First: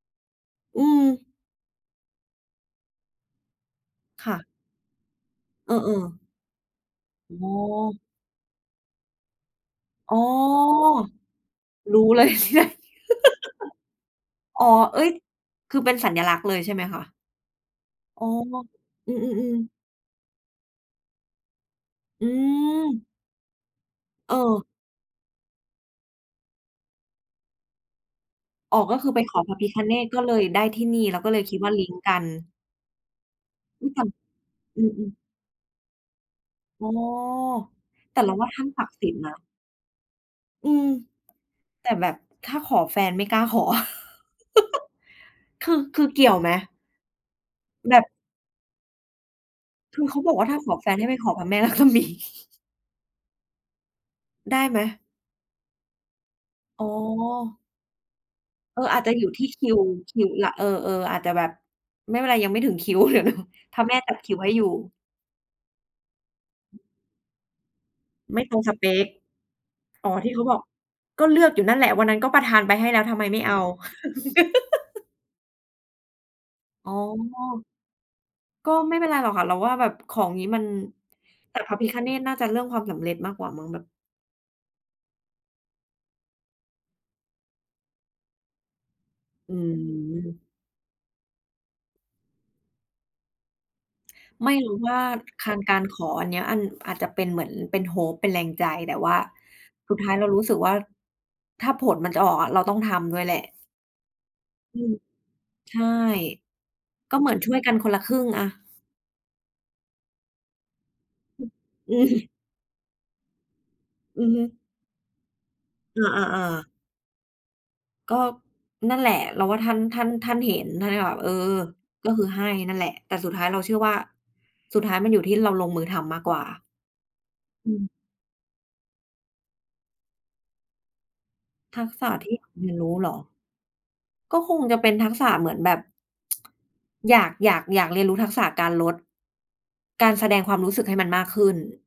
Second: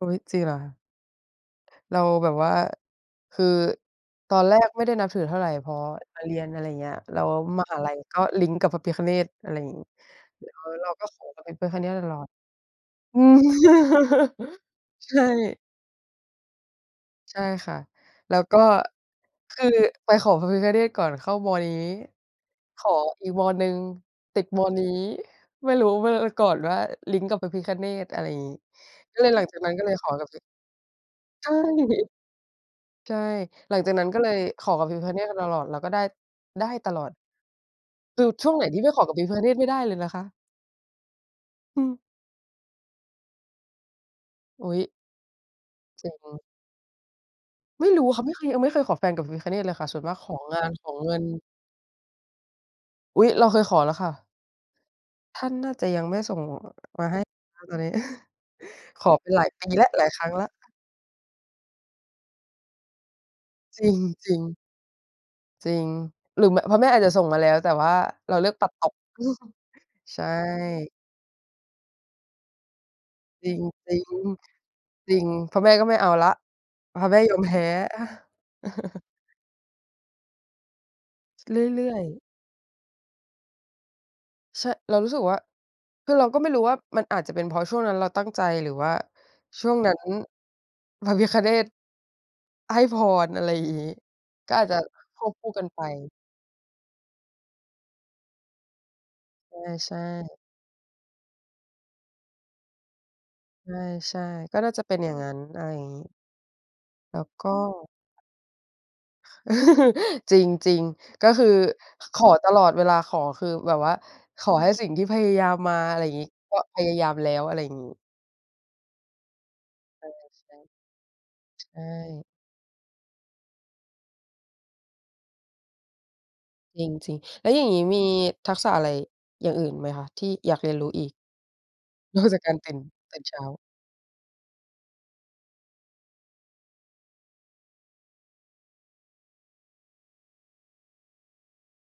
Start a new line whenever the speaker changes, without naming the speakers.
อุ๊ย จริงเหรอคะ?
อืม
เราแบบว่า คือ
ค
ต
่
อ
ะ
นแรกไม่ได้นับถือเท่าไร พ
เอ
อ
อ
ม
ๆ
าเรียน อะไรอย่างเงี้ย แล้ว
อ๋
มหาลัย
อ
ก็ลิงก์กับพระพิฆเนศ อะไรงี้
อ๋อ
แล้วเราก็ขอพระพิฆเนศ
รู้
ตล
เ
อ
ล
ด
ย
อืม
อ๋อ เอ๊ย!
ใช่
คือเป็นสัญลักษณ์เลยใช่ไหมคะ?
ใช่ค่ะ
อ๋อ
แล้วก็
อื
ค
ม
ื
ๆ
อ
ๆ
ไปขอพระพิฆเนศก่อนเข้า ม. นี้
อื
ขอ
ม
อีก ม. หนึ่ง
เ
ติด
ออ
ม. นี้ ไม่รู้ ไม่รู้อะก่อนว่าลิงก์กับพระพิฆเนศ อะไรอย่างงี้
อ๋อ ก็คือ
ก็
ไป
เล
ข
ยหล
อ
ัง
พ
จ
ร
า
ะ
ก
พ
น
ิ
ั้น
ฆ
ก็เล
เน
ยข
ศ
อ
ก็
กับ
เลยได้ที่นี่ แล้วก็เลย
ใช่
คิดว่าลิงก์กัน
ใช่ หลั
อ
ง
ื
จา
ม
ก
ท
นั้นก็เลยขอ
ำ อื
กับพระพิฆ
ม ๆ
เนศมาตลอด แล้วก็ได้ ได้
อ๋อ
ตลอด
แต่
คื
เร
อ
าว่
ช
า
่วง
ท
ไ
่
หน
าน
ท
ศ
ี่
ั
ไม
กด
่
ิ์
ขอ
สิ
กั
ทธ
บ
ิ
พร
์
ะ
น
พิ
ะ
ฆเนศไม่ได้เลยนะคะ
อืม
อื
แต่
ม
แบบถ้าขอแฟนไม่กล้าขอ
อุ๊ย!
คือ ค
จ
ื
ร
อ
ิ
เกี่ยว
ง
ไหม?
ไม่
แ
รู้
บบ
ค่ะ ไม่เคย ยังไม่เคยขอแฟนกับพิฆเนศเลยค่ะ ส
ค
่ว
ื
น
อ
ม
เ
า
ข
ก
า
ข
บ
อ
อกว่า ถ
ง
้า
า
ข
น
อ
ข
แฟ
อ
นให้
เง
ไป
ิน
ขอพระแม่ ลักษมี
อุ๊ย! เราเคยขอแล้วค่ะ
ได้ไหม?
ท่านน่าจะยังไม่ส่ง
อ๋
มาให้น
อ
ะตอนนี้
เออ อา
ข
จจะ
อ
อ
ไ
ย
ป
ู่
ห
ท
ล
ี
า
่
ย
ค
ป
ิ
ี
ว
แล้ว หลาย
ค
ค
ิ
รั้
ว
งแล้
ล
ว
ะ เออ ๆ อาจจะแบบไม่เป็นไร ยังไม่ถึงคิว เดี๋ยวรอ พร
จ
ะ
ริ
แม่
ง
จัด
จ
ค
ร
ิ
ิ
ว
ง
ให้อยู่
จริง หรือ ม พระแม่อาจจะส่งมาแล้ว แต่ว่าเรา
ไม่
เลือ
ต
ก
รง
ตั
ส
ดต
เป
ก
ก อ๋อ
ใช
ที่เขาบอก
่
ก็เลือกอยู่นั่นแหละ วันนั้นก็ประทานไปให้แล้วทำไมไม่
จร
เอ
ิ
า
ง จริง จริง พระแม่ก็ไม่เอาแล้ว
อ๋
พระแม่ยอมแพ
อ
้
ก็ไม่เป็นไรหรอกค่ะ เราว่าแบบของงี้มัน
เ
แต่พระ
ร
พิ
ื่อ
ฆ
ย
เน
ๆ
ศน่าจะเรื่องความสำเร็จมากกว่ามั้ง แบบ
ใช่ เรารู้สึกว่า คือเราก็ไม่รู้ว่ามันอาจจะเป็นเพราะช่วงนั้นเราตั้งใจ หรือว่า
อื
ช่วงนั้น
ม
พระพิฆเนศให้พร อะไรอย่างงี้
ไ
ก
ม
็
่
อาจ
รู
จะ
้ว่า
ควบ
ค
คู่
าน
กัน
กา
ไป
รขออันเนี้ย อัน อาจจะเป็นเหมือนเป็น hope เป็นแรงใจ แต่ว่า
ใช
สุด
่
ท้ายเรา
ๆ
รู้สึกว่า ถ้าผลมันจะออกอะ เราต้องทำด้วยแหละ
ใช่ ๆ ก็น่า
อื
จะเป
ม
็นอย่างงั้น อะไร
ใช
อย่
่
างงี้
ก
แ
็
ล้
เ
ว
หมือน
ก
ช
็
่วยกันคนละครึ่งอะ
จริง จริง ก็ค
อ
ื
ื
อ
อ อื
ขอ
อ
ตลอดเวลา ขอคือแบบว่า
อือฮึ
ขอให้สิ่งที่พยายามมา อะ
เอ
ไรอย่างงี้
อ
ก็
ๆ ๆ
พยายามแล้ว อะไรอย่างงี้
ก็ นั่นแหละ เราว่าท่าน ท่
ใช
า
่
น ท่านเห็น ท่านก็แบบ เออ
ๆ ใช
ก็คื
่
อให้นั่นแหละ แต่สุดท้ายเราเชื่อว่า สุดท้ายมันอยู่ที่เราลงมือทำมากกว่า
จริง ๆ แล้วอย่า
อื
งงี้
ม
มีทักษะอะไรอย่างอื่นไหมคะ ที่อยากเรียนรู้อีก?
ทักษะ
นอ
ท
ก
ี่
จา
อ
ก
ย
ก
าก
าร
เร
ต
ี
ื
ย
่
น
น
รู้เหร
ต
อ?
อนเช้า
ก็คงจะเป็นทักษะเหมือนแบบ อยาก อยาก อยากเรียนรู้ทักษะการลด การแสดงความรู้สึกให้มันมากขึ้น